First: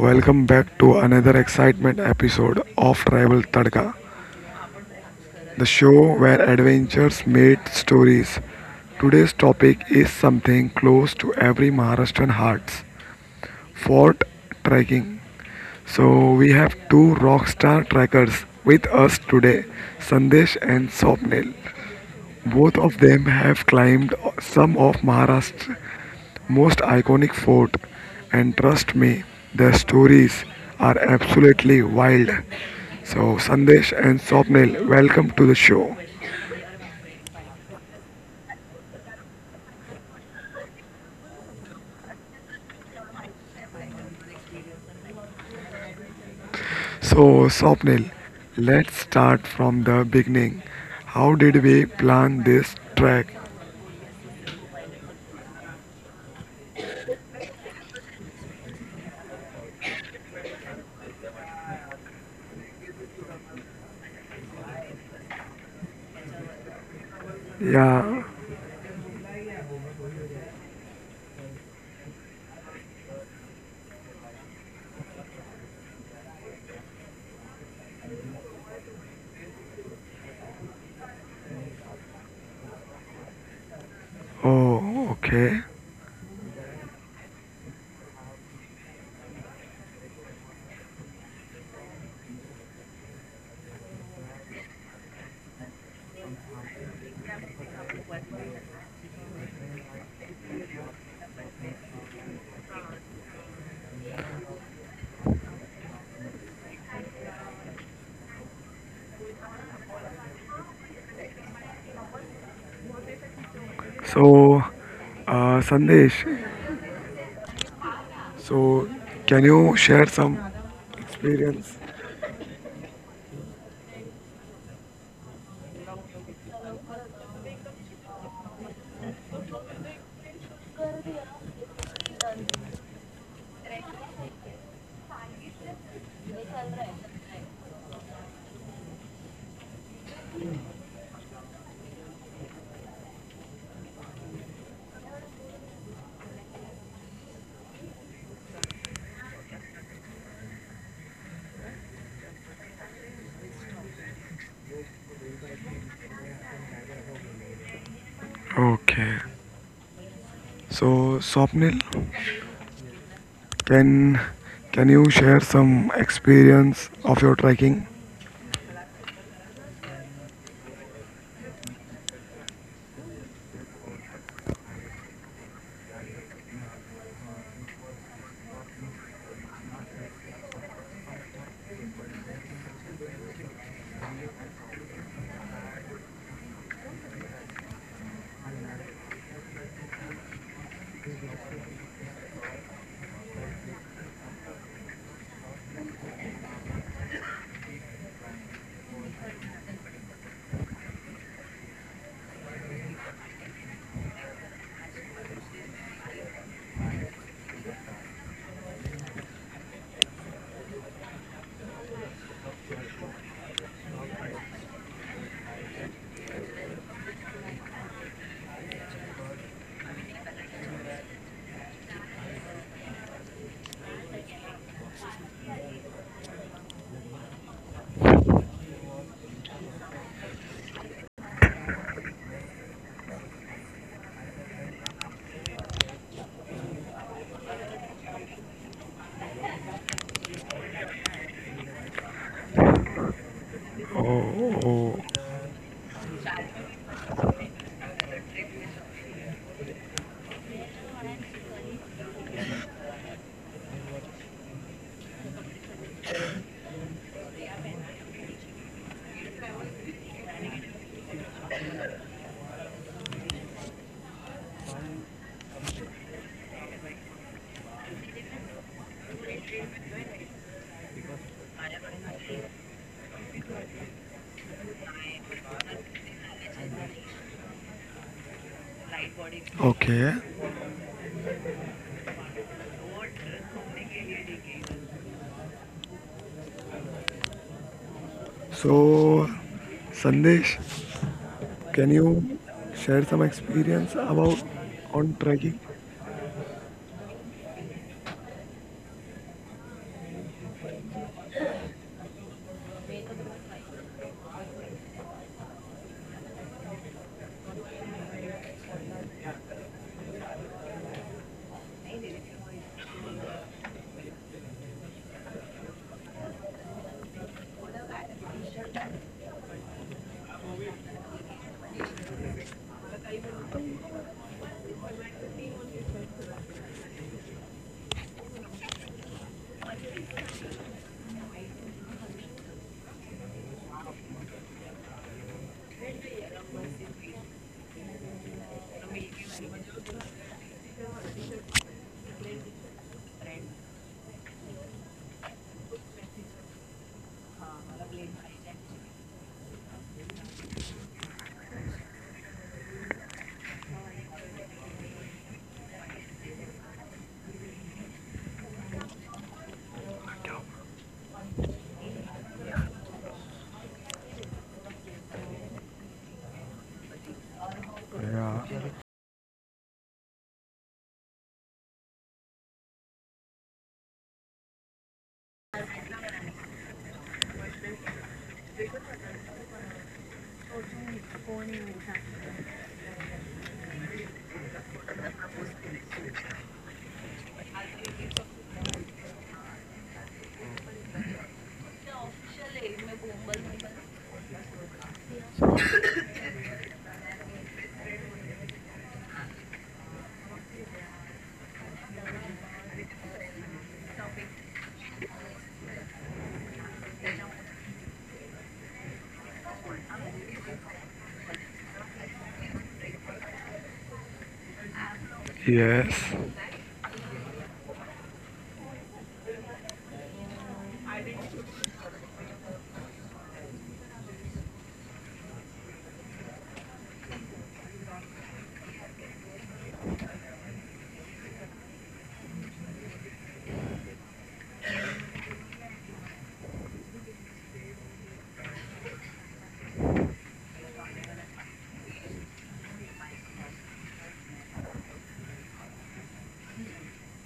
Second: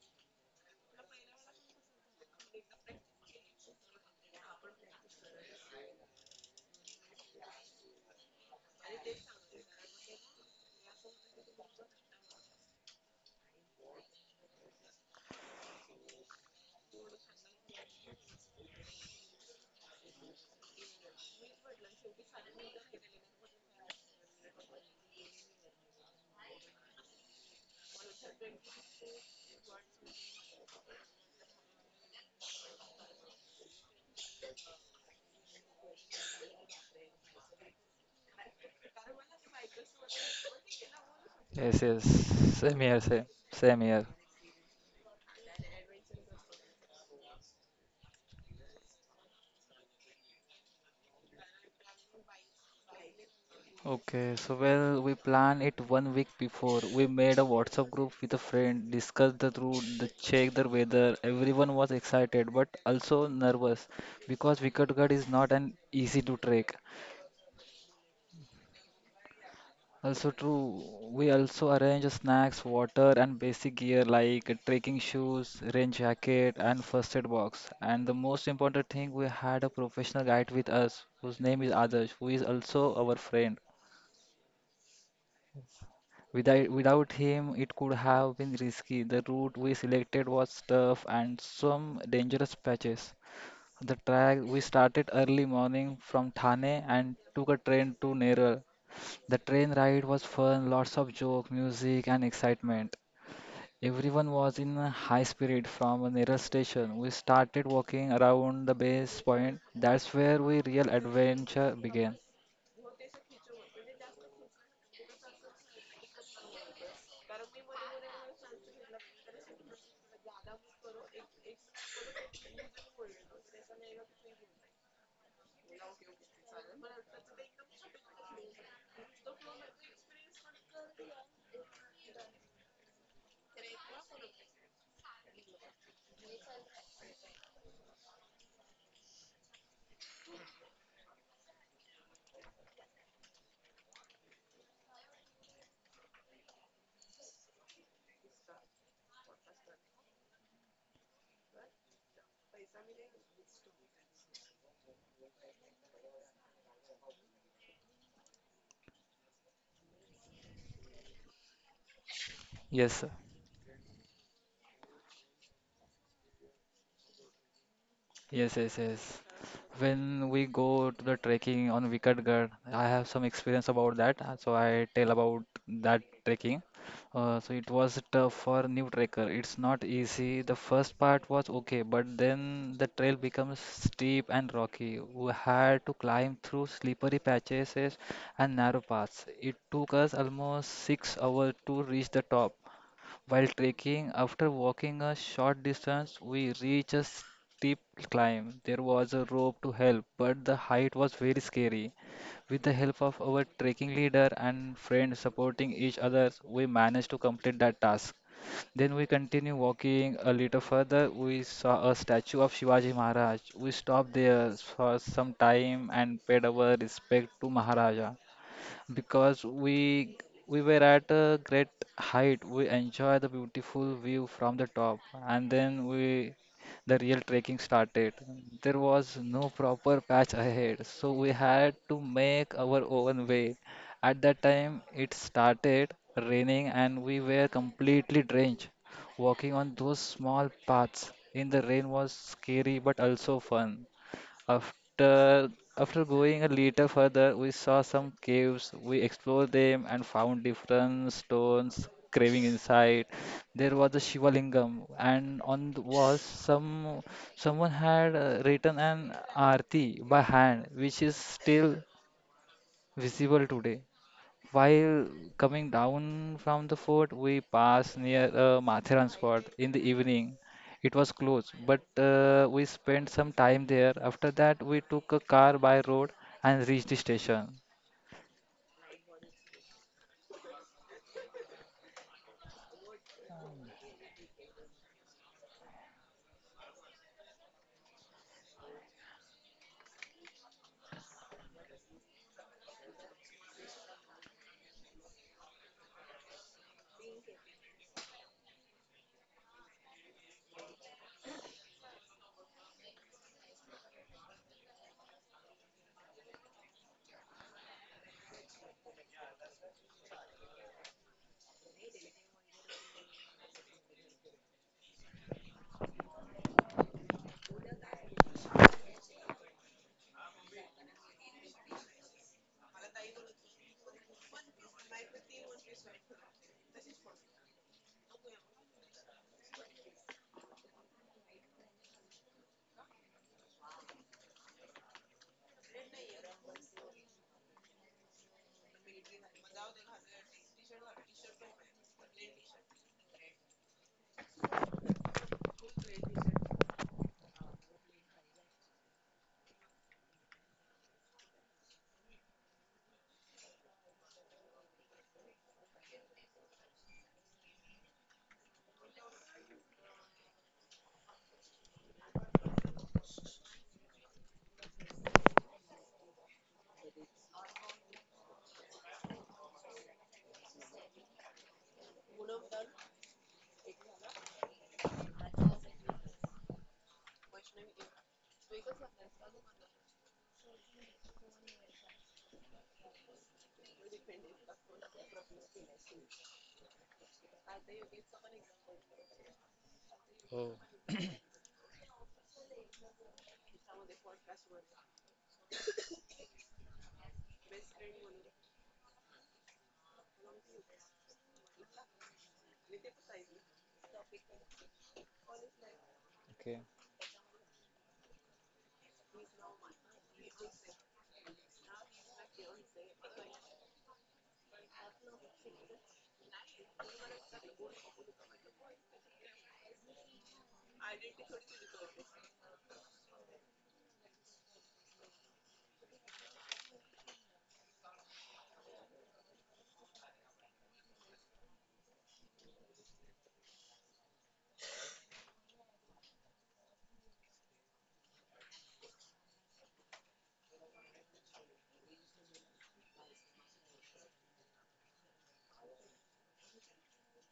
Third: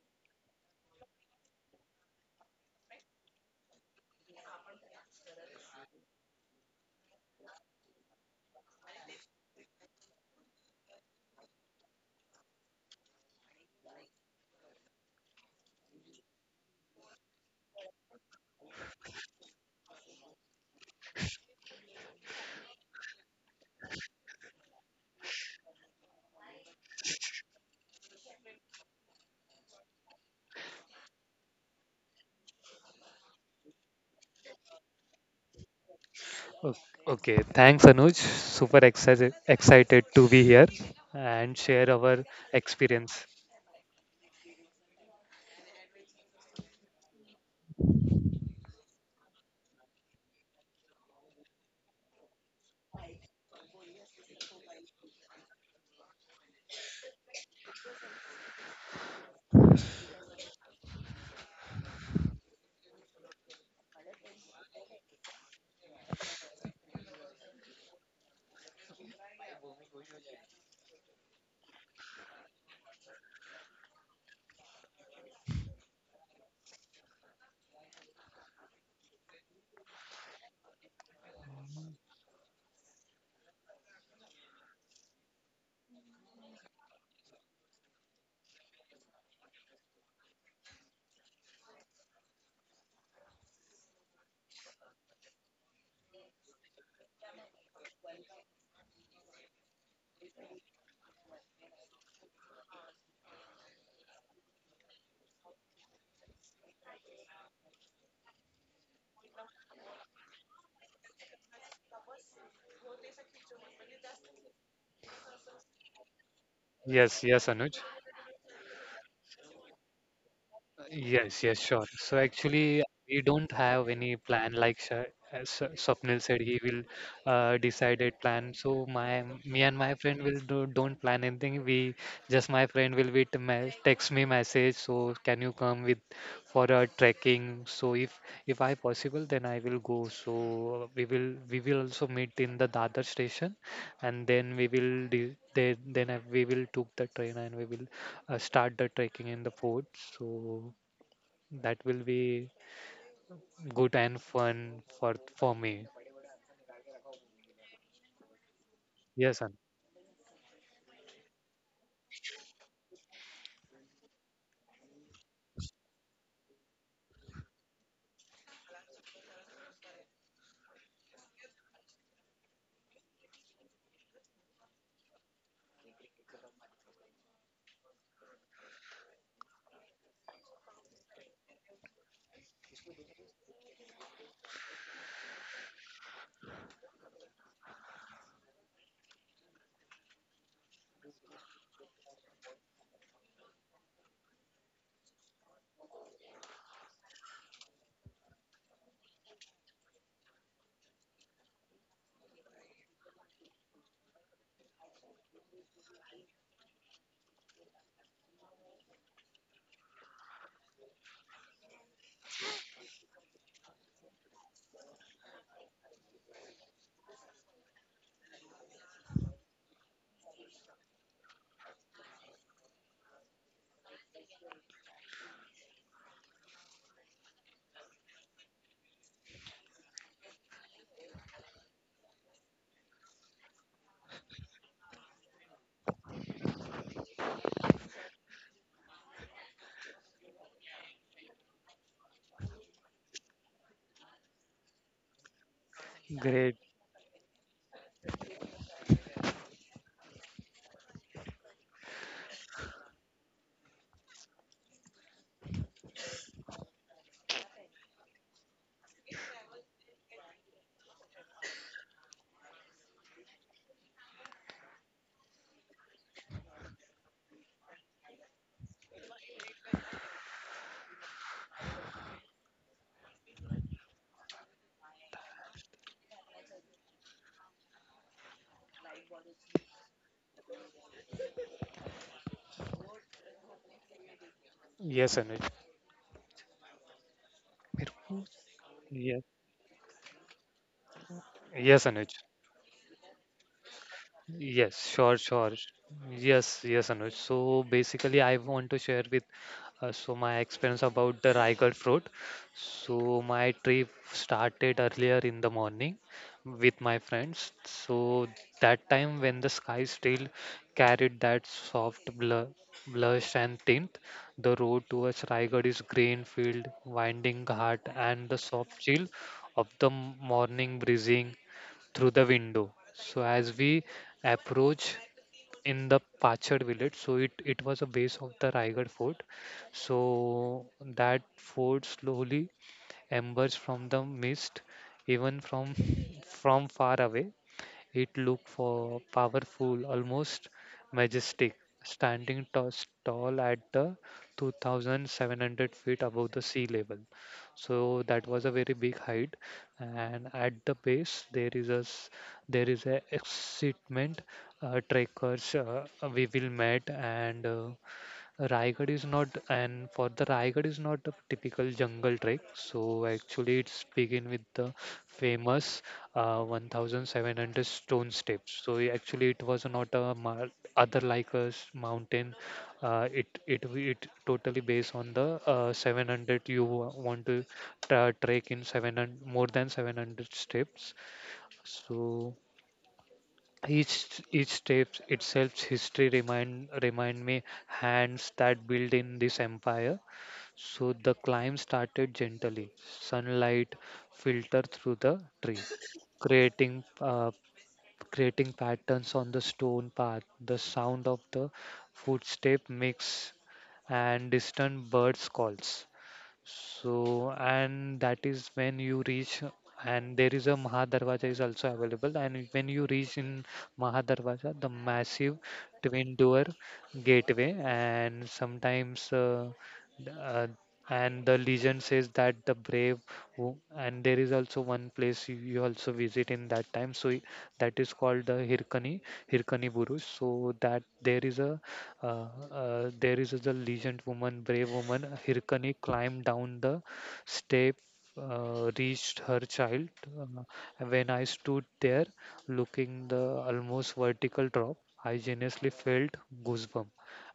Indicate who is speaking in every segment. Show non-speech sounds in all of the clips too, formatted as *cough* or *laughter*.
Speaker 1: welcome back to another excitement episode of Tribal Tadka, the show where adventures meet stories. Today's topic is something close to every Maharashtrian hearts: fort trekking. So, we have two rock star trekkers with us today, Sandesh and Swapnil. Both of them have climbed some of Maharashtra's most iconic fort, and trust me, their stories are absolutely wild. So Sandesh and Swapnil, welcome to the show.
Speaker 2: O- Okay, thanks Anuj. Super excited to be here and
Speaker 3: Yes,
Speaker 2: share
Speaker 3: yes.
Speaker 2: our
Speaker 3: Same here, same,
Speaker 2: experience.
Speaker 3: same here.
Speaker 1: So Swapnil, let's start from the beginning. How did we plan this trek?
Speaker 3: Okay, so well, we plan it 1 week before. We made a WhatsApp group with a friend, discussed the route, the check the weather. Everyone was excited but also nervous because Vikatgarh is not an easy to trek.
Speaker 1: Yeah.
Speaker 3: Also true, we also arrange snacks, water and basic gear like trekking shoes, rain jacket and first aid box. And the most important thing, we had a professional guide with us whose name is Adarsh, who is also our friend.
Speaker 1: Oh, okay.
Speaker 3: Without him, it could have been risky. The route we selected was tough and some dangerous patches. The track we started early morning from Thane and took a train to Neral. The train ride was fun, lots of joke, music, and excitement. Everyone was in a high spirit from a nearest station. We started walking around the base point. That's where we real adventure began.
Speaker 1: So, Sandesh,
Speaker 2: Yes, yes, Anuj.
Speaker 1: so can you share some
Speaker 2: Yes, yes, sure.
Speaker 1: experience?
Speaker 2: So actually, we don't have any plan like Sha as Sw- Swapnil said, he will decide a plan. So my me and my friend will do, don't plan anything. We just my friend will be text me message. So can you come with for a trekking? So if I possible, then I will go. So we will also meet in the Dadar station, and then we will then we will took the train and we will start the trekking in the fort. So. That will be good and fun for me.
Speaker 1: Okay.
Speaker 2: Yes, Anuj.
Speaker 1: So, Swapnil,
Speaker 3: Yes,
Speaker 1: can can you share some experience of your trekking?
Speaker 3: yes. When we go to the trekking on Vikatgarh, I have some experience about that, so I tell about that trekking. So it was tough for new trekker. It's not easy. The first part was okay, but then the trail becomes steep and rocky. We had to climb through slippery patches and narrow paths. It took us almost 6 hours to reach the top. While trekking, after walking a short distance, we reached a steep climb. There was a rope to help, but the height was very scary. With the help of our trekking leader and friend supporting each other, we managed to complete that task. Then we continued walking a little further. We saw a statue of Shivaji Maharaj. We stopped there for some time and paid our respect to Maharaja because we were at a great height. We enjoy the beautiful view from the top, and then we the real trekking started. There was no proper patch ahead, so we had to make our own way. At that time, it started raining, and we were completely drenched. Walking on those small paths in the rain was scary but also fun.
Speaker 1: Oh, oh,
Speaker 3: After after going a
Speaker 2: Great.
Speaker 3: little further, we saw some caves. We explored them and found different stones carving inside. There was a Shivalingam, and on the was some someone had written an arti by hand, which is still visible today. While coming down from the fort, we passed near Mathiran spot in the evening. It was closed, but we spent some time there. After that, we took a car by road and reached the station.
Speaker 1: okay.
Speaker 2: Yes, Anuj. Yes.
Speaker 1: So, Sandesh,
Speaker 2: Yes,
Speaker 1: can
Speaker 2: Anuj.
Speaker 1: you share some experience about
Speaker 2: Yes, sure,
Speaker 1: on
Speaker 2: sure.
Speaker 1: trekking?
Speaker 2: Yes, yes, Anuj. So basically, I want to share with so my experience about the Raigad fruit. So my trip started earlier in the morning with my friends. So that time when the sky still carried that soft blush and tint, the road towards Raigad is green field, winding ghat, and the soft chill of the morning breezing through the window. So as we approach in the Pachad village, so it was a base of the Raigad fort. So that fort slowly embers from the mist, even from *laughs* from far away. It looked for powerful, almost majestic, standing tall at the 2,700 feet above the sea level. So that was a very big height, and at the base there is a excitement trekkers we will meet and Raigad is not a typical jungle trek. So actually, it's begin with the famous 1,700 stone steps. So actually, it was not a other like a mountain. It totally based on the 700. You want to trek in 700, more than 700 steps. So. Each step itself history remind remind me hands that built in this empire.
Speaker 3: Oh,
Speaker 2: So the climb started gently. Sunlight filtered through the tree, creating uh, creating patterns on the stone path. The sound of the footstep mix and distant birds calls.
Speaker 3: okay.
Speaker 2: So, and that is when you reach, and there is a Mahadarwaja is also available. And when you reach in Mahadarwaja, the massive twin
Speaker 1: Yes.
Speaker 2: door gateway, and sometimes, th- uh, and the legend says that the brave, who, and there is also one place you also visit in that time. So, that is called the Hirkani Buruj. So, that uh, there is a legend woman, brave woman. Hirkani climbed down the step, reached her child. Uh, when I stood there, looking the almost vertical drop, I genuinely felt goosebump.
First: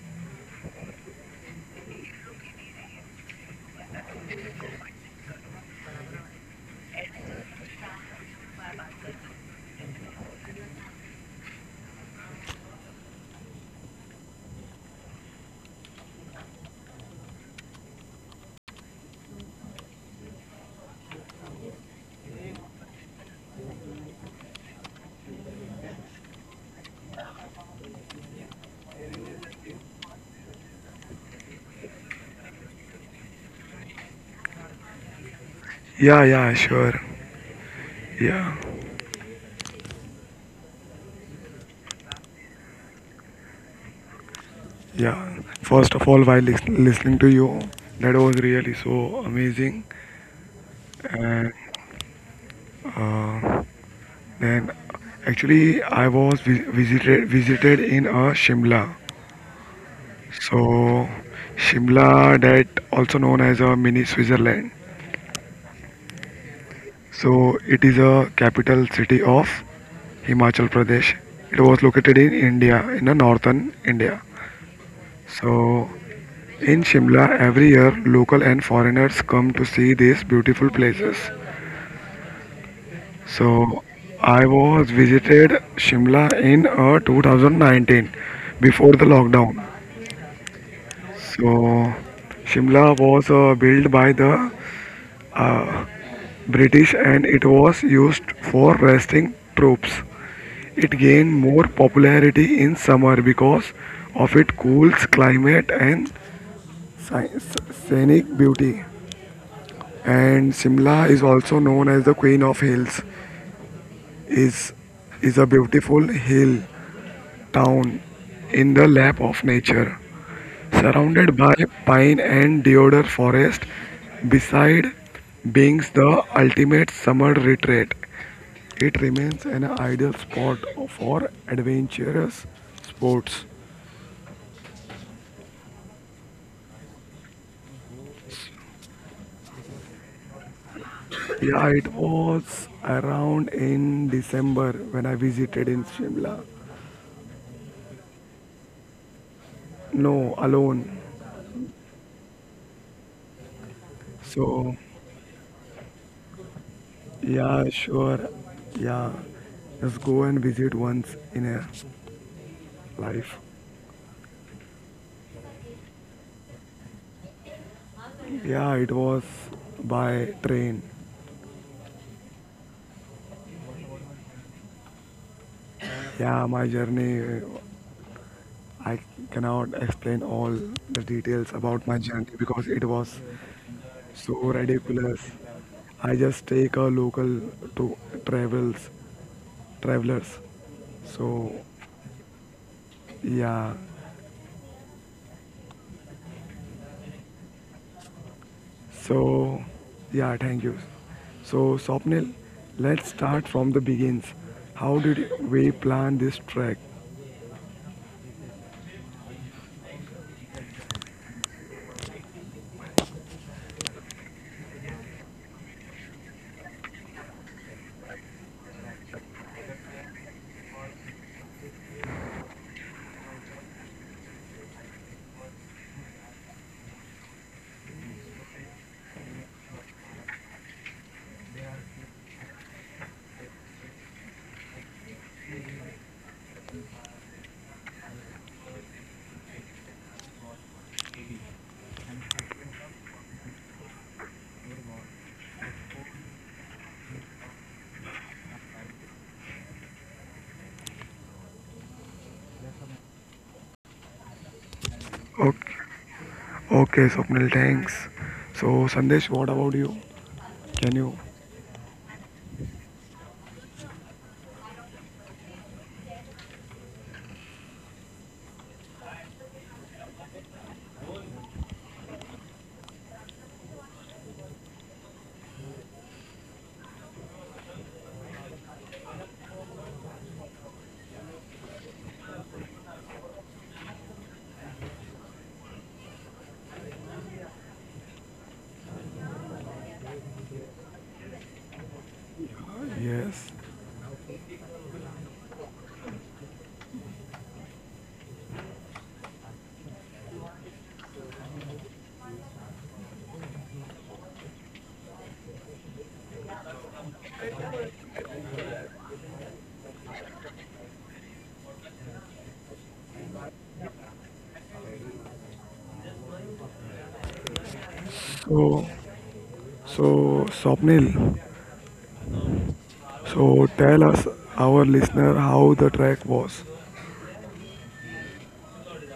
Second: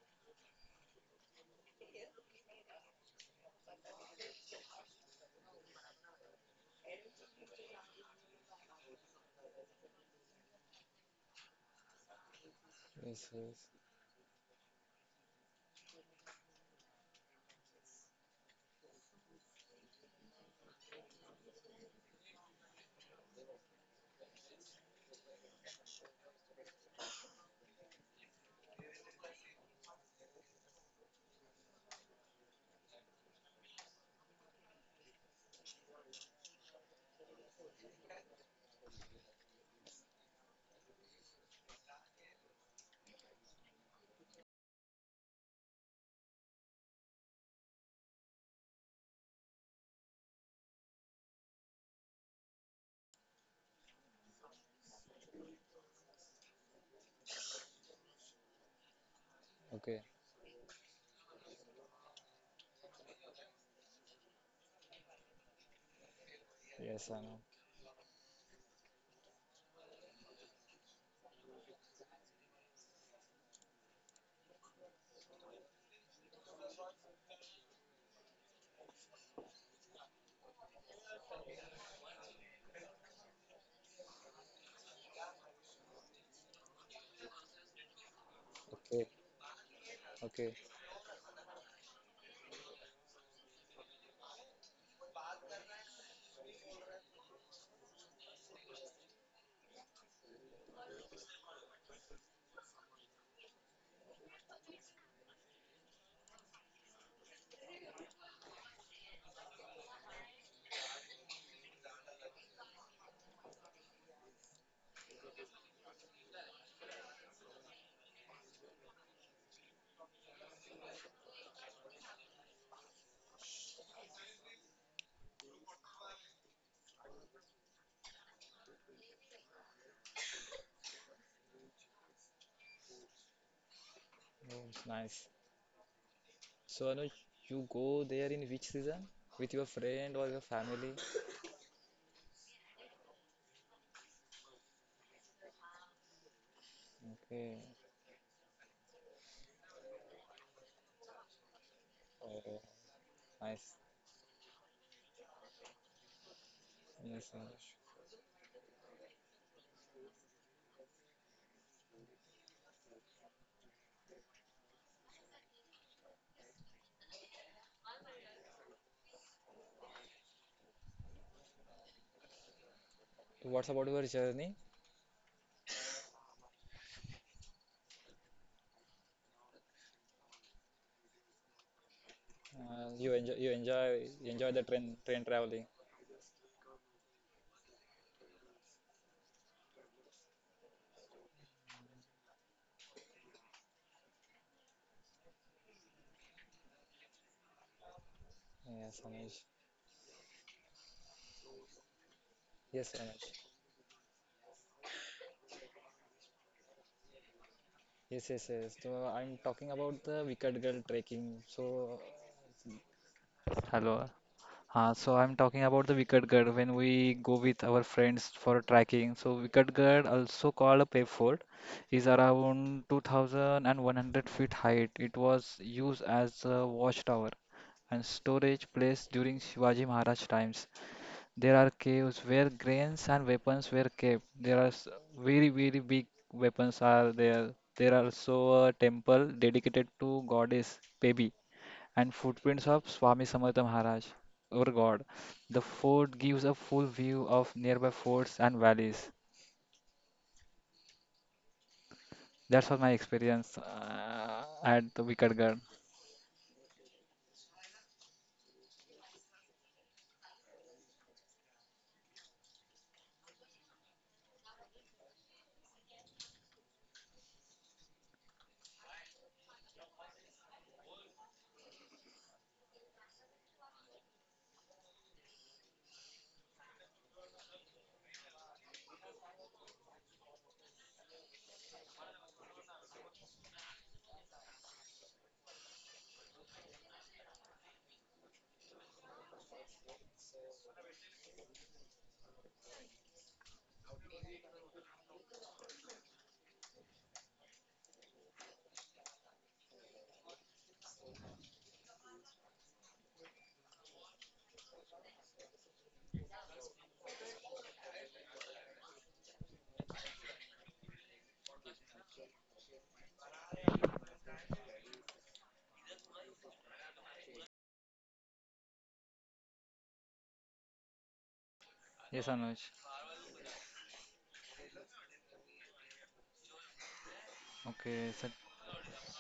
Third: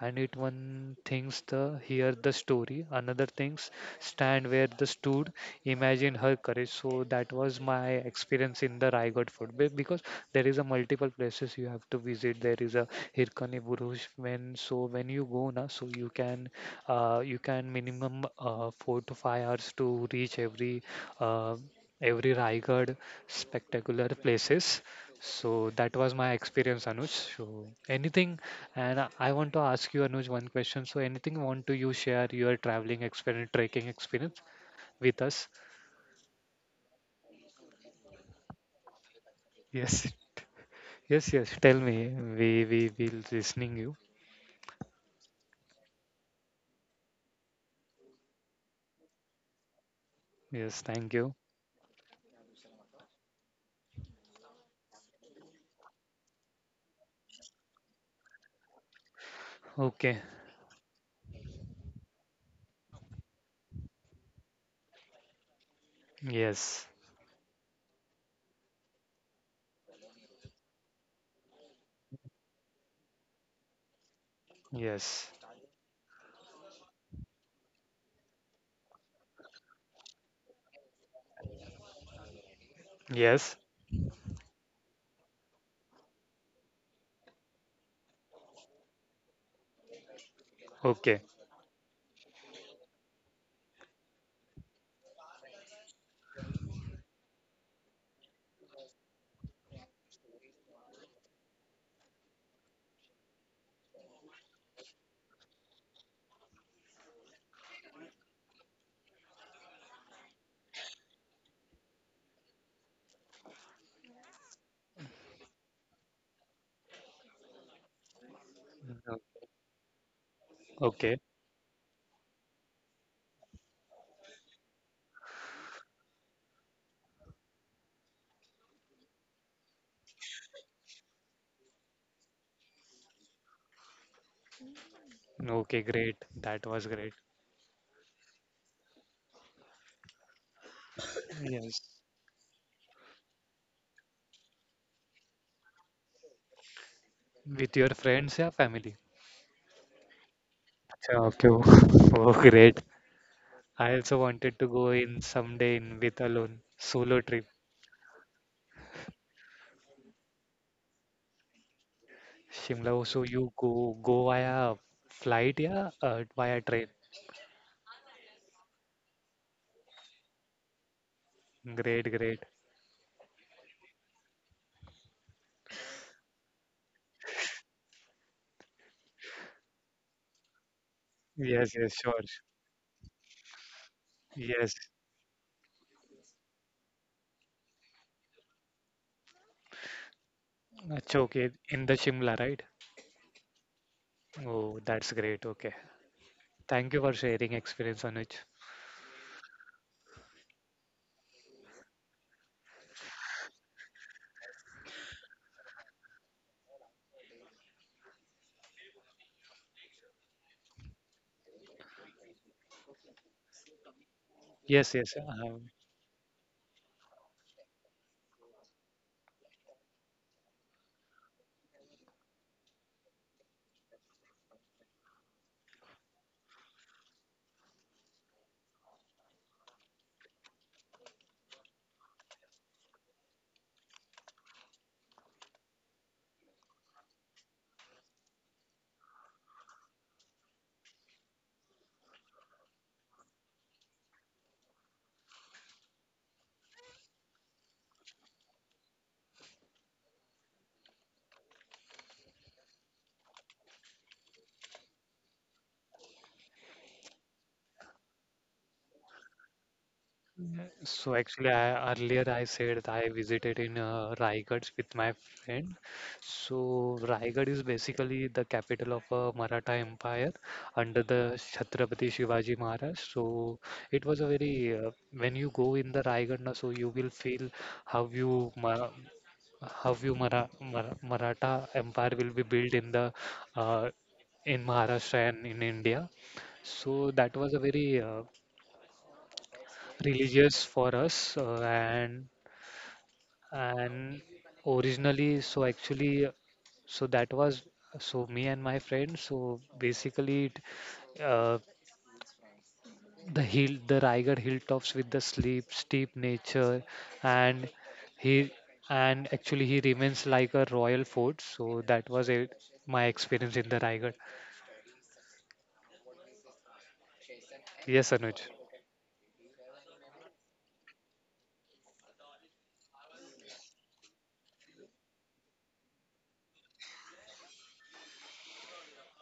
Speaker 2: And it one thinks the hear the story, another thinks stand where the stood, imagine her courage. So that was my experience in the Raigad food. Because there is a multiple places you have to visit, there is a
Speaker 3: Yes,
Speaker 2: hirkani
Speaker 3: yes.
Speaker 2: buruj when, so when you go na, so you can minimum 4 to 5 hours to reach uh, every raigad spectacular places. So that was my experience, Anuj. So anything, and I want to ask you, Anuj, one question, so anything want to you share your traveling experience, trekking experience with us.
Speaker 1: Yeah, yeah, sure. Yeah,
Speaker 2: Yes, yes, yes, tell me, we will listening you.
Speaker 1: yeah. First of all, while listening to you, that was really so amazing.
Speaker 2: Yes, thank you.
Speaker 1: And uh, then, actually, I was visited in Shimla.
Speaker 3: Okay.
Speaker 2: Okay.
Speaker 1: So Shimla, that also known as a mini Switzerland.
Speaker 2: Yes.
Speaker 3: Yes, I know.
Speaker 1: So it is a capital city of Himachal Pradesh. It was located in India, in the northern India.
Speaker 2: Yes.
Speaker 1: So in Shimla, every year local and foreigners come to see these beautiful places.
Speaker 2: Yes.
Speaker 1: So I was visited Shimla in 2019 before the
Speaker 3: Okay.
Speaker 1: lockdown.
Speaker 3: Okay.
Speaker 2: Okay.
Speaker 1: So Shimla was built by the British and it was used for resting troops. It gained more popularity in summer because of its cool climate and scenic beauty. And Simla is also known as the Queen of Hills. is is a beautiful hill town in the
Speaker 2: No.
Speaker 1: lap of nature.
Speaker 2: Okay.
Speaker 1: Surrounded by pine and deodar forest, beside being the ultimate summer retreat, it remains an ideal spot for adventurous sports.
Speaker 3: Oh, it's nice.
Speaker 2: Okay. Great. That
Speaker 3: So,
Speaker 2: was
Speaker 3: Anuj,
Speaker 2: great.
Speaker 3: you go there in which season? With your friend or your family?
Speaker 1: Yeah,
Speaker 2: Yes.
Speaker 1: it was around in December when I visited in Shimla.
Speaker 3: Okay.
Speaker 2: With your friends, yeah, family.
Speaker 1: No, alone.
Speaker 2: Achha, okay. *laughs* Oh,
Speaker 3: Oh,
Speaker 2: great.
Speaker 3: nice.
Speaker 2: I also wanted to
Speaker 1: So,
Speaker 2: go in someday in with alone solo
Speaker 3: Yes,
Speaker 2: trip.
Speaker 1: yeah,
Speaker 3: Anuj.
Speaker 1: sure. Yeah, just go and visit once in a
Speaker 2: Shimla. Oh, so
Speaker 1: life.
Speaker 2: you go via flight, yeah, via train.
Speaker 1: Yeah, it was by train.
Speaker 2: Great. Great.
Speaker 3: What's about your journey?
Speaker 1: Yeah, my journey, I cannot explain all the details
Speaker 2: Yes.
Speaker 1: about
Speaker 2: Yes.
Speaker 1: my
Speaker 2: Sure.
Speaker 1: journey because it
Speaker 3: You
Speaker 1: was
Speaker 3: enjoy you enjoy you
Speaker 1: so
Speaker 3: enjoy the
Speaker 2: Yes.
Speaker 3: train
Speaker 1: ridiculous.
Speaker 3: traveling.
Speaker 1: I just take a local to travels travelers.
Speaker 2: Achha, okay.
Speaker 1: So
Speaker 2: In the Shimla, right?
Speaker 1: yeah,
Speaker 2: Oh, that's great. Okay. Thank you for sharing experience, Anuj.
Speaker 3: Yes, Anuj.
Speaker 1: so yeah, thank you. So Swapnil,
Speaker 3: Yes,
Speaker 1: let's
Speaker 3: Anuj.
Speaker 1: start from the begins. How did we plan this track?
Speaker 3: Yes, yes, yes. So I'm talking about the Wicked Girl trekking. So hello.
Speaker 2: Yes,
Speaker 3: Uh,
Speaker 2: yes.
Speaker 3: so I'm talking
Speaker 2: Um,
Speaker 3: about the Wicked Gad when we go with our friends for trekking. So Wicked Gad, also called a Pay Fort, is around 2,100 feet height. It was used as a watchtower and storage place during Shivaji Maharaj times. There are caves where grains and weapons were kept. Very, very big weapons are there. There are also a temple dedicated to goddess Pebi and footprints of Swami Samartha Maharaj, our god. The fort gives a full view of nearby forts and valleys. That's what my experience at the Vikatgarh.
Speaker 1: Okay, okay, Swapnil, thanks. So Sandesh, what about you? Can
Speaker 2: so
Speaker 1: you?
Speaker 2: actually, earlier I said that I visited in Raigad with my friend. So Raigad is basically the capital of Maratha Empire under the Chhatrapati Shivaji Maharaj. So it was a very when you go in the Raigad, na, so you will feel how you Mara, how you Maratha Empire will be built in the uh, in Maharashtra and in India. So that was a very religious for us,
Speaker 1: Yes.
Speaker 2: and originally, so actually, so that was, so me and my friend, so basically uh, the hill the Raigad hilltops with the sleep steep nature and he, and actually he remains like a royal fort. So that was it, my experience in the Raigad. Yes, Anuj.
Speaker 1: So. So, Swapnil,
Speaker 3: Yes, Anuj.
Speaker 1: so tell us, our listener, how the track was.
Speaker 3: Okay, so,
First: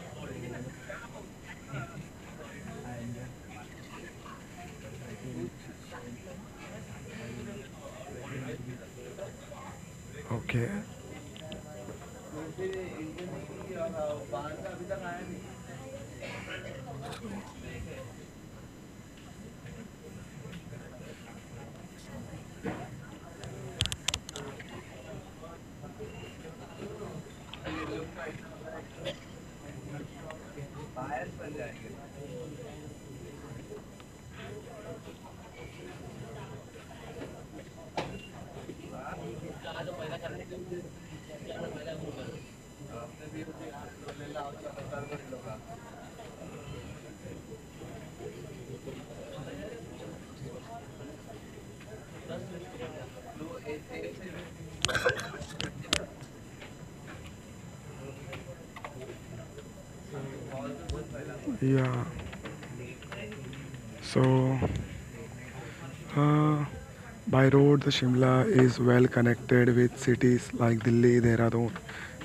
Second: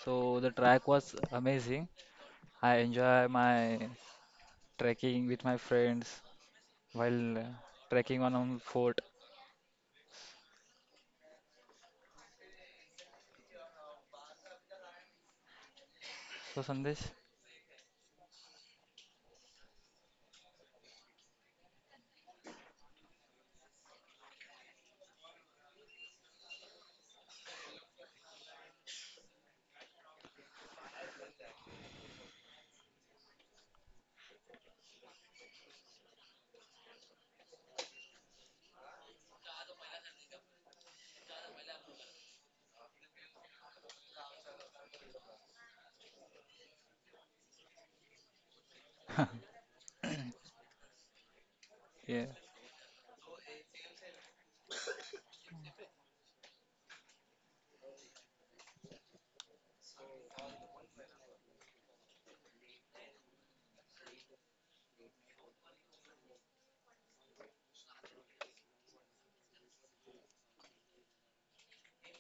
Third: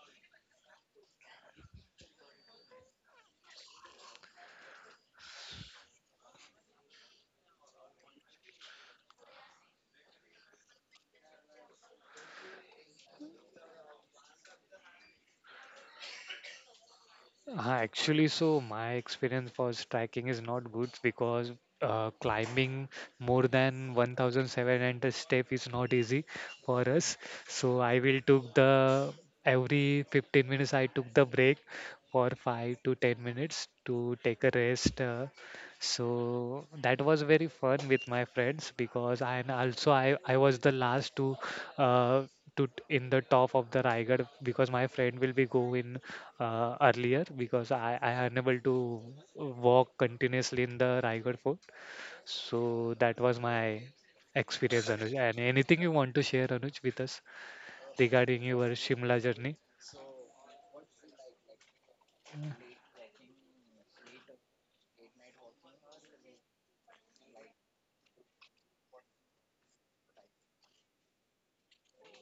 Speaker 3: so the track was amazing. I enjoy my trekking with my friends. While trekking on a fort.
Speaker 1: Okay,
Speaker 3: So Sandesh,
Speaker 2: Actually, so my experience for striking is not good because climbing more than 1,700 step is not easy for us. So I will took the, every 15 minutes I took the break for five to 10 minutes to take a rest. So that was very fun with my friends because I, and also I was the last to uh, in the top of the Raigad because my friend will be go in earlier because I unable to walk continuously in the Raigad Fort.
Speaker 3: yeah,
Speaker 2: So that was my experience, Anuj. And anything you want to share, Anuj, with us regarding your Shimla journey?
Speaker 1: yeah. So, uh, by road, the Shimla is well connected with cities like Delhi, Dehradun,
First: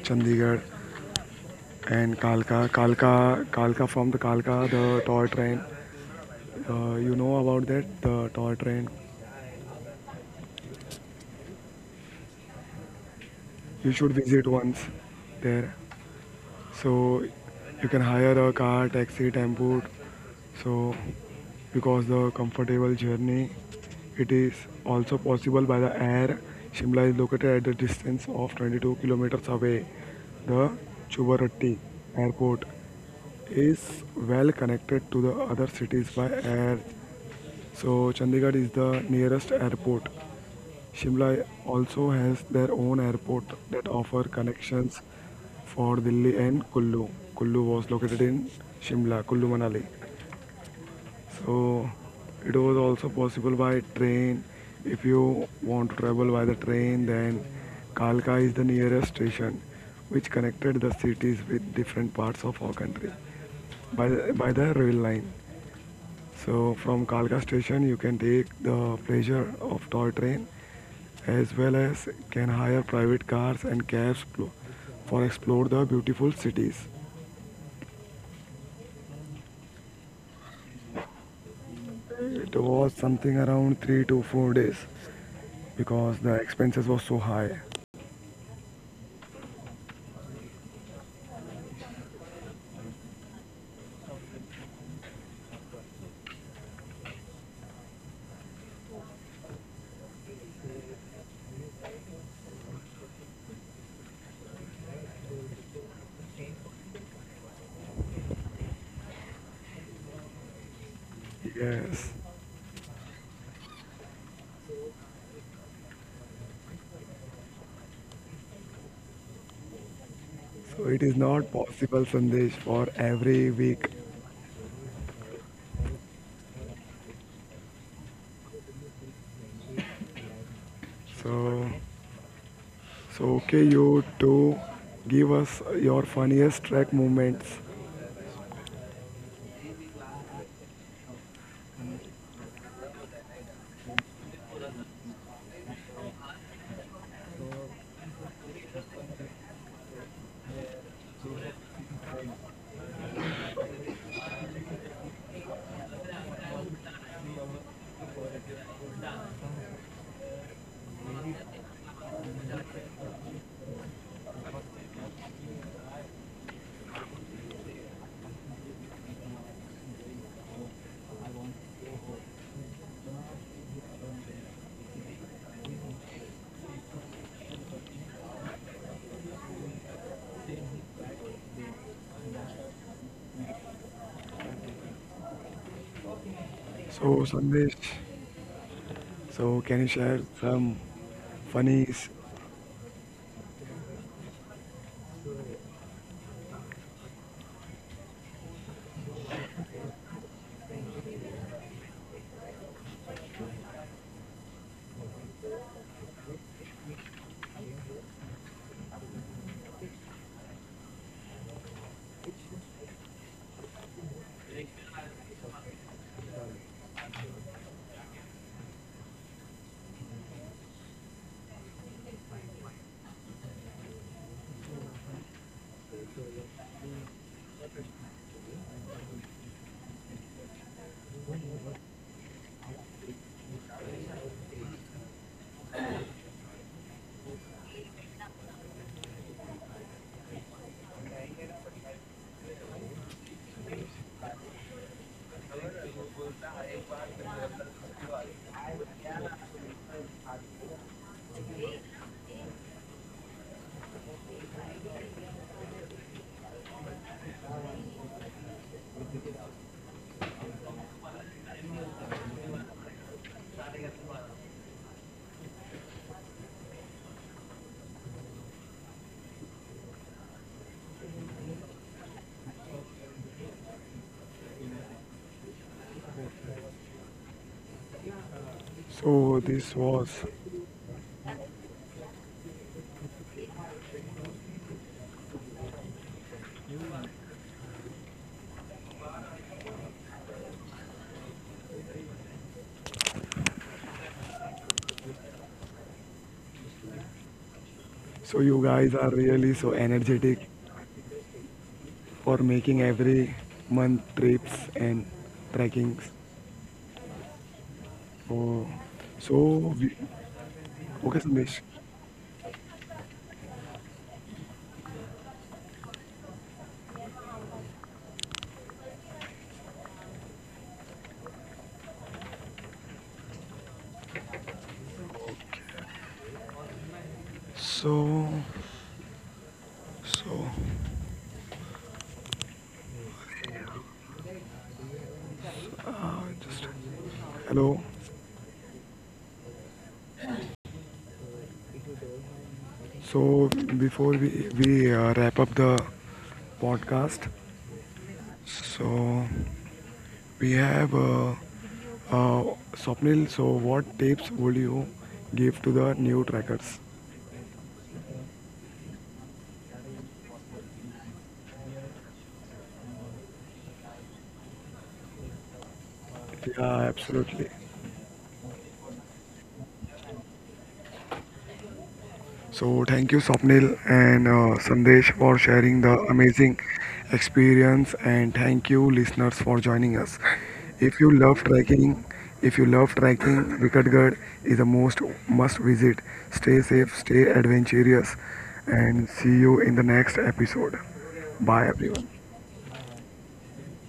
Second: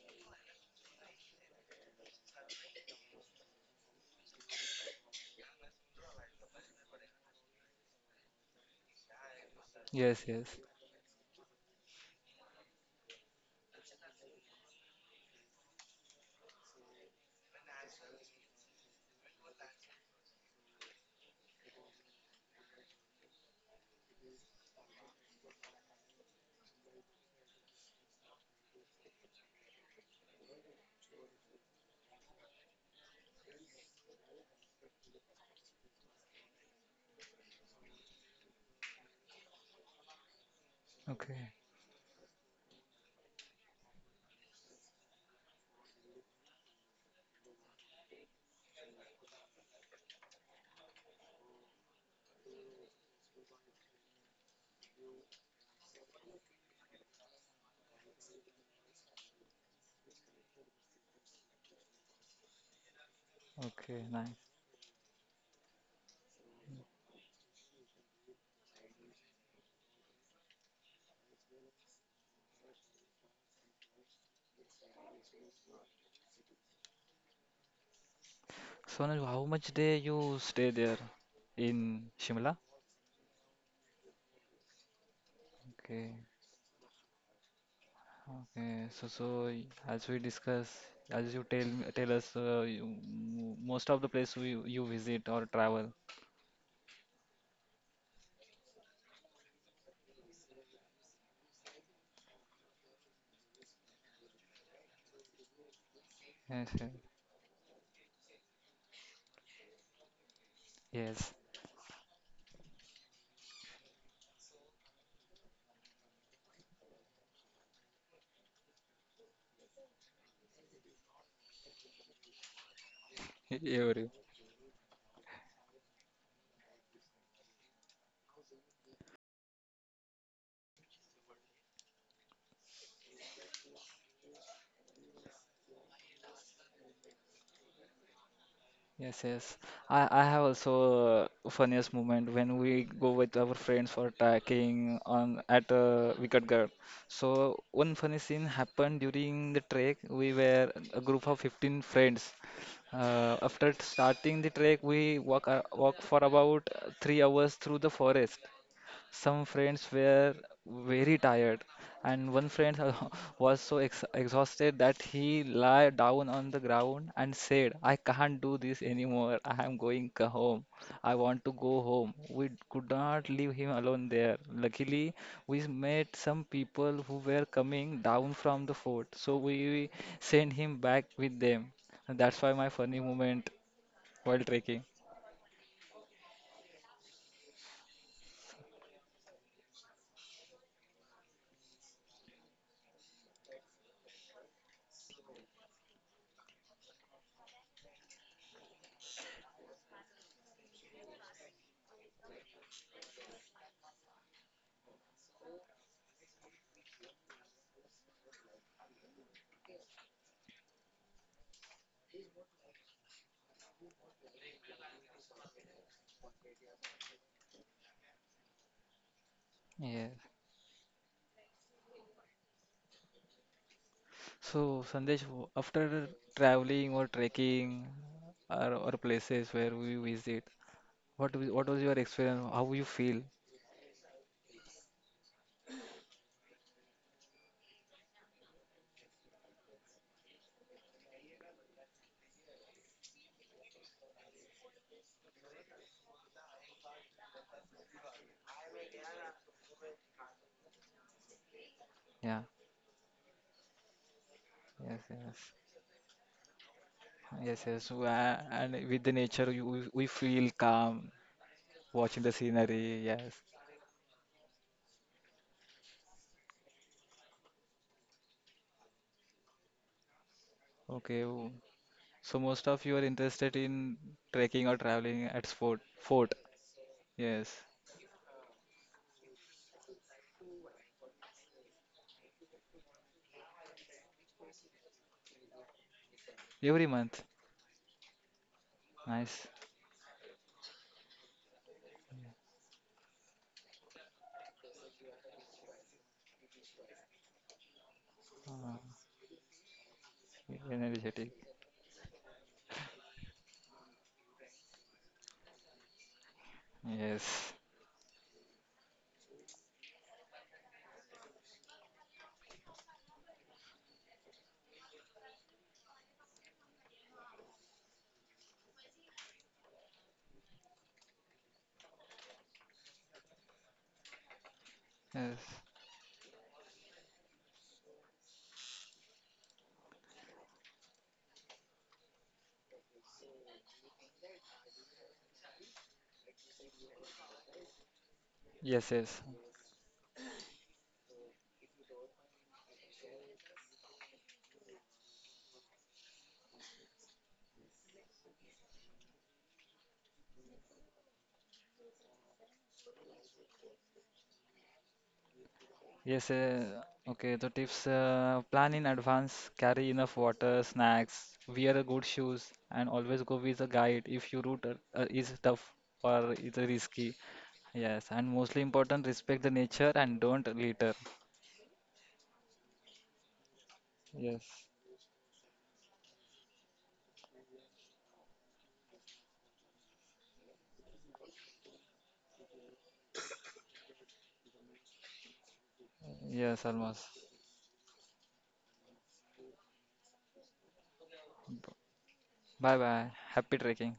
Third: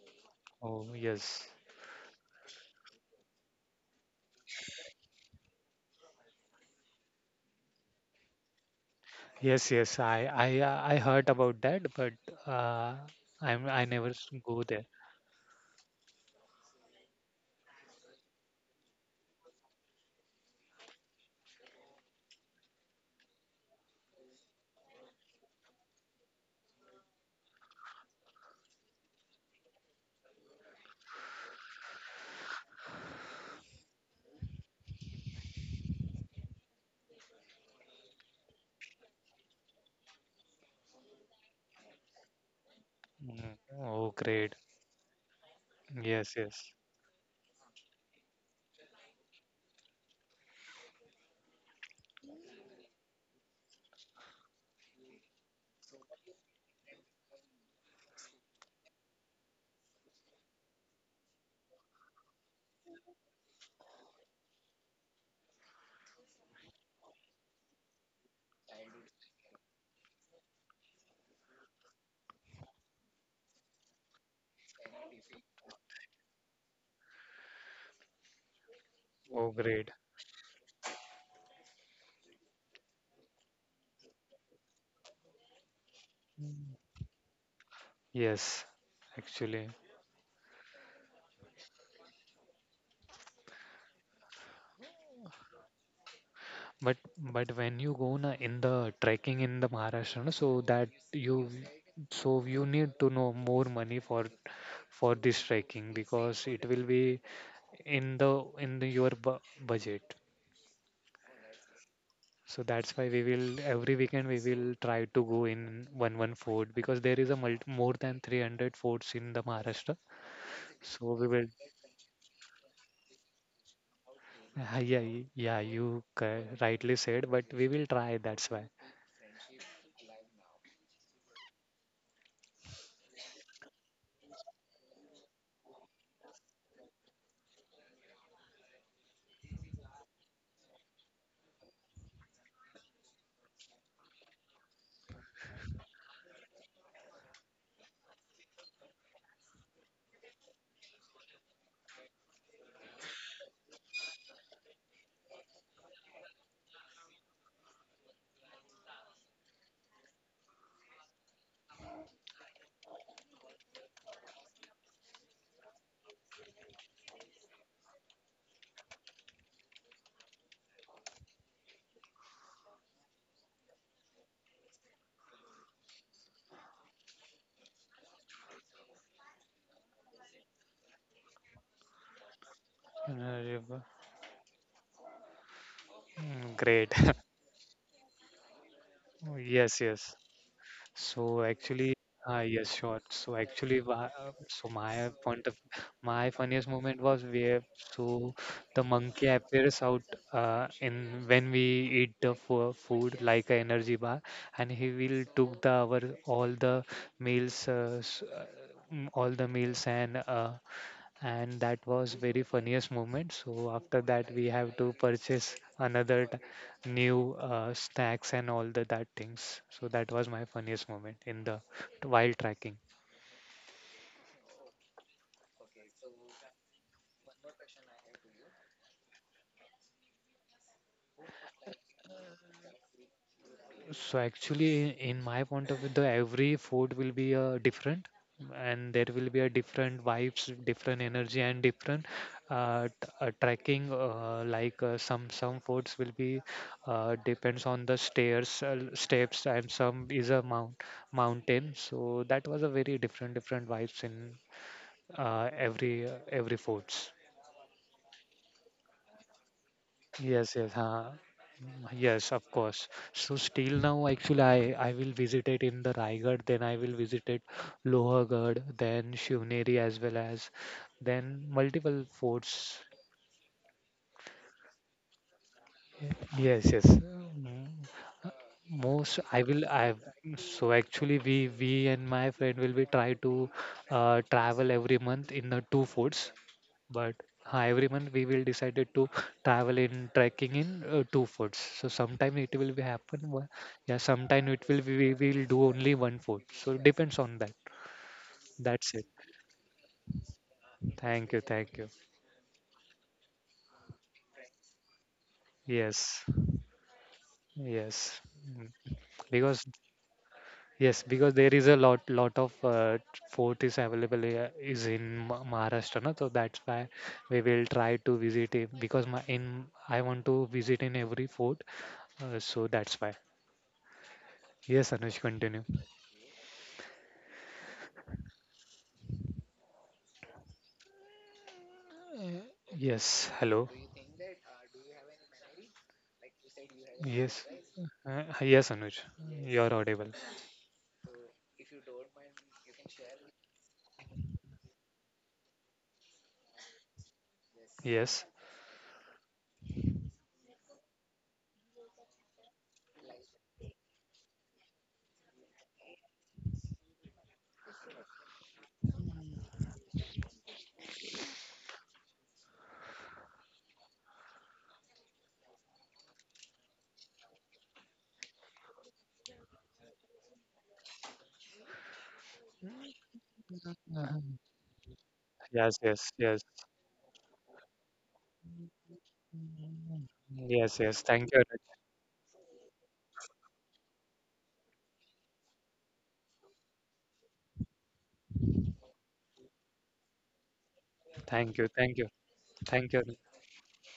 Speaker 1: Chandigarh,
Speaker 2: Oh yes,
Speaker 1: and Kalka. Kalka, from the Kalka, the toy train. You know about that, the toy train.
Speaker 2: yes, yes.
Speaker 3: yes, yes.
Speaker 2: I heard about that, but uh, I
Speaker 1: You
Speaker 2: never
Speaker 1: should visit
Speaker 2: go
Speaker 1: once
Speaker 2: there.
Speaker 1: there. So you can hire a car, taxi, tempo. So because the comfortable journey, it is also possible by the air. Shimla is located at the distance of 22 kilometers away. The Chubarati airport is well connected to the other cities by air. So Chandigarh is the nearest airport. Shimla
Speaker 3: Okay,
Speaker 1: also has their own airport
Speaker 2: Mm.
Speaker 1: that
Speaker 2: Oh
Speaker 1: offer
Speaker 2: great.
Speaker 1: connections for Delhi
Speaker 2: Yes,
Speaker 1: and
Speaker 2: yes.
Speaker 1: Kullu. Kullu was located in Shimla, Kullu Manali. So it was also possible by train. If you want to travel by the train, then Kalka is the nearest station which connected the cities with different parts of our country
Speaker 3: okay,
Speaker 1: by the,
Speaker 3: nice.
Speaker 1: by the rail line. So from Kalka station, you can take the pleasure of toy train as well as can hire private cars and cabs for explore the beautiful cities.
Speaker 3: So Anuj, how
Speaker 2: Oh
Speaker 3: much
Speaker 2: great.
Speaker 3: day you stay there in
Speaker 1: It
Speaker 3: Shimla?
Speaker 1: was something around 3 to 4 days
Speaker 3: Okay,
Speaker 1: because the expenses was so high.
Speaker 2: Yes,
Speaker 3: okay. So so
Speaker 2: actually.
Speaker 3: as we discuss, as you tell us, you, most of the place we you visit or travel.
Speaker 2: But but when you go na in the trekking in the Maharashtra, na, so that you, so you need to know more money for this trekking because
Speaker 3: Yes,
Speaker 2: it will
Speaker 3: yes.
Speaker 2: be in the your bu budget.
Speaker 3: Yes.
Speaker 1: Yes,
Speaker 2: So that's why we will, every weekend we will try to go in one fort because there is a mult more than 300 forts in the Maharashtra.
Speaker 1: so it is
Speaker 2: So we
Speaker 1: not
Speaker 2: will
Speaker 1: possible, Sandesh, for every
Speaker 3: *laughs*
Speaker 1: week.
Speaker 3: Every.
Speaker 2: *laughs* Ah, yeah yeah you rightly said, but we will try. That's why.
Speaker 1: So, so okay, you to give us your funniest track moments.
Speaker 3: Yes, yes. I have also funniest moment when we go with our friends for trekking on at Wicked Ghat. So one funny scene happened during the trek. We were a group of 15 friends. After starting the trek, we walk walk for about 3 hours through the forest. Some friends were very tired, and one friend *laughs* was so ex exhausted that he lay down on the ground and said, I can't do this anymore. I am going c- home. I want to go home. We could not leave him alone there. Luckily, we met some people who were coming down from the fort, so we sent him back with them. And that's why my funny moment
Speaker 2: Yeah,
Speaker 3: while trekking.
Speaker 2: mm, great.
Speaker 1: So, Sandesh.
Speaker 2: *laughs*
Speaker 1: So can
Speaker 2: Yes,
Speaker 1: you share
Speaker 2: yes.
Speaker 1: some
Speaker 2: So actually,
Speaker 1: funnies?
Speaker 2: yes, sure. So actually, so my point of, my funniest moment was where, so the monkey appears out in when we eat the fo food like a energy bar, and he will took the our all the meals, all the meals. And and that was very funniest moment. So after that, we have to purchase new snacks and all the that things. So that
Speaker 3: Yes.
Speaker 2: was my funniest moment in the while tracking.
Speaker 3: So, Sandesh, after traveling or trekking or places where we visit, what was your experience? How you feel?
Speaker 2: So actually, in my point of view, the every food will be different, and there will be a different vibes, different energy, and different tracking. Some foods will be depends on the stairs, steps, and some is a mountain. So
Speaker 3: Yeah,
Speaker 2: that was a very different vibes in
Speaker 3: yes, yes,
Speaker 2: every foods.
Speaker 3: yes, yes. So, and with the nature, you, we feel
Speaker 2: Yes, yes,
Speaker 3: calm
Speaker 2: huh.
Speaker 3: watching the
Speaker 2: Yes, of course.
Speaker 3: scenery. Yes.
Speaker 2: So still now, actually, I will visit it in the Raigad, then I will visit it Lohargarh, then Shivneri as well as
Speaker 3: Okay.
Speaker 2: then multiple
Speaker 3: So most
Speaker 2: forts.
Speaker 3: of you are interested in trekking or traveling at sport fort.
Speaker 2: Yes, yes.
Speaker 3: Yes.
Speaker 2: Mm, uh, most I
Speaker 1: So
Speaker 2: will
Speaker 1: this
Speaker 2: I
Speaker 1: was.
Speaker 2: so actually we and my friend will be try to travel every month in the 2 forts.
Speaker 3: Every
Speaker 2: But
Speaker 3: month.
Speaker 2: every month we will decided to
Speaker 3: Nice.
Speaker 2: travel in trekking in 2 forts. So sometime it will be happen. Yeah, sometime it will be, we will do only one fort. So depends on that.
Speaker 1: So you
Speaker 3: Uh,
Speaker 2: That's
Speaker 1: guys
Speaker 2: it.
Speaker 1: are really so energetic
Speaker 3: energetic.
Speaker 2: Thank you. Thank you.
Speaker 1: for making every month trips and trekkings.
Speaker 2: Yes.
Speaker 3: Yes.
Speaker 2: Yes. Mm.
Speaker 1: Oh,
Speaker 2: Because
Speaker 1: so we-
Speaker 2: yes,
Speaker 1: okay,
Speaker 2: because there is
Speaker 1: Sandesh.
Speaker 2: a lot of fort is available here, is in Maharashtra, na? So that's why we will try to visit it because my in I want to visit in every fort. So that's why. Yes, Anush,
Speaker 3: Yes.
Speaker 2: continue.
Speaker 1: So so
Speaker 2: Yes, hello.
Speaker 1: just
Speaker 2: Yes,
Speaker 1: hello.
Speaker 2: yes,
Speaker 3: Yes.
Speaker 2: Anuj,
Speaker 3: Yes.
Speaker 2: you're audible.
Speaker 1: So before we wrap up the podcast,
Speaker 2: Yes,
Speaker 1: so we have uh, Swapnil. So, what tips would you give to the
Speaker 3: Yes,
Speaker 1: new trackers?
Speaker 3: okay. The tips plan in advance, carry enough water, snacks, wear a good shoes, and always go with a guide if your route is tough or is
Speaker 1: Yeah,
Speaker 3: risky.
Speaker 1: absolutely.
Speaker 3: Yes, and mostly important, respect the nature and don't litter.
Speaker 1: So, thank you, Swapnil and
Speaker 3: Yes,
Speaker 1: Sandesh, for
Speaker 2: yes,
Speaker 1: sharing the
Speaker 2: yes, yes,
Speaker 1: amazing experience, and thank you, listeners, for joining us.
Speaker 2: yes, yes.
Speaker 1: If you
Speaker 2: Thank you,
Speaker 1: love
Speaker 2: Anuj.
Speaker 1: trekking, if you love trekking, Vikatgarh is a most must visit.
Speaker 3: yes,
Speaker 1: Stay safe,
Speaker 3: almost.
Speaker 1: stay adventurous, and see you in the next episode.
Speaker 2: Thank you,
Speaker 1: Bye,
Speaker 2: thank you,
Speaker 1: everyone.
Speaker 3: Bye
Speaker 2: thank you.
Speaker 3: bye. Happy trekking.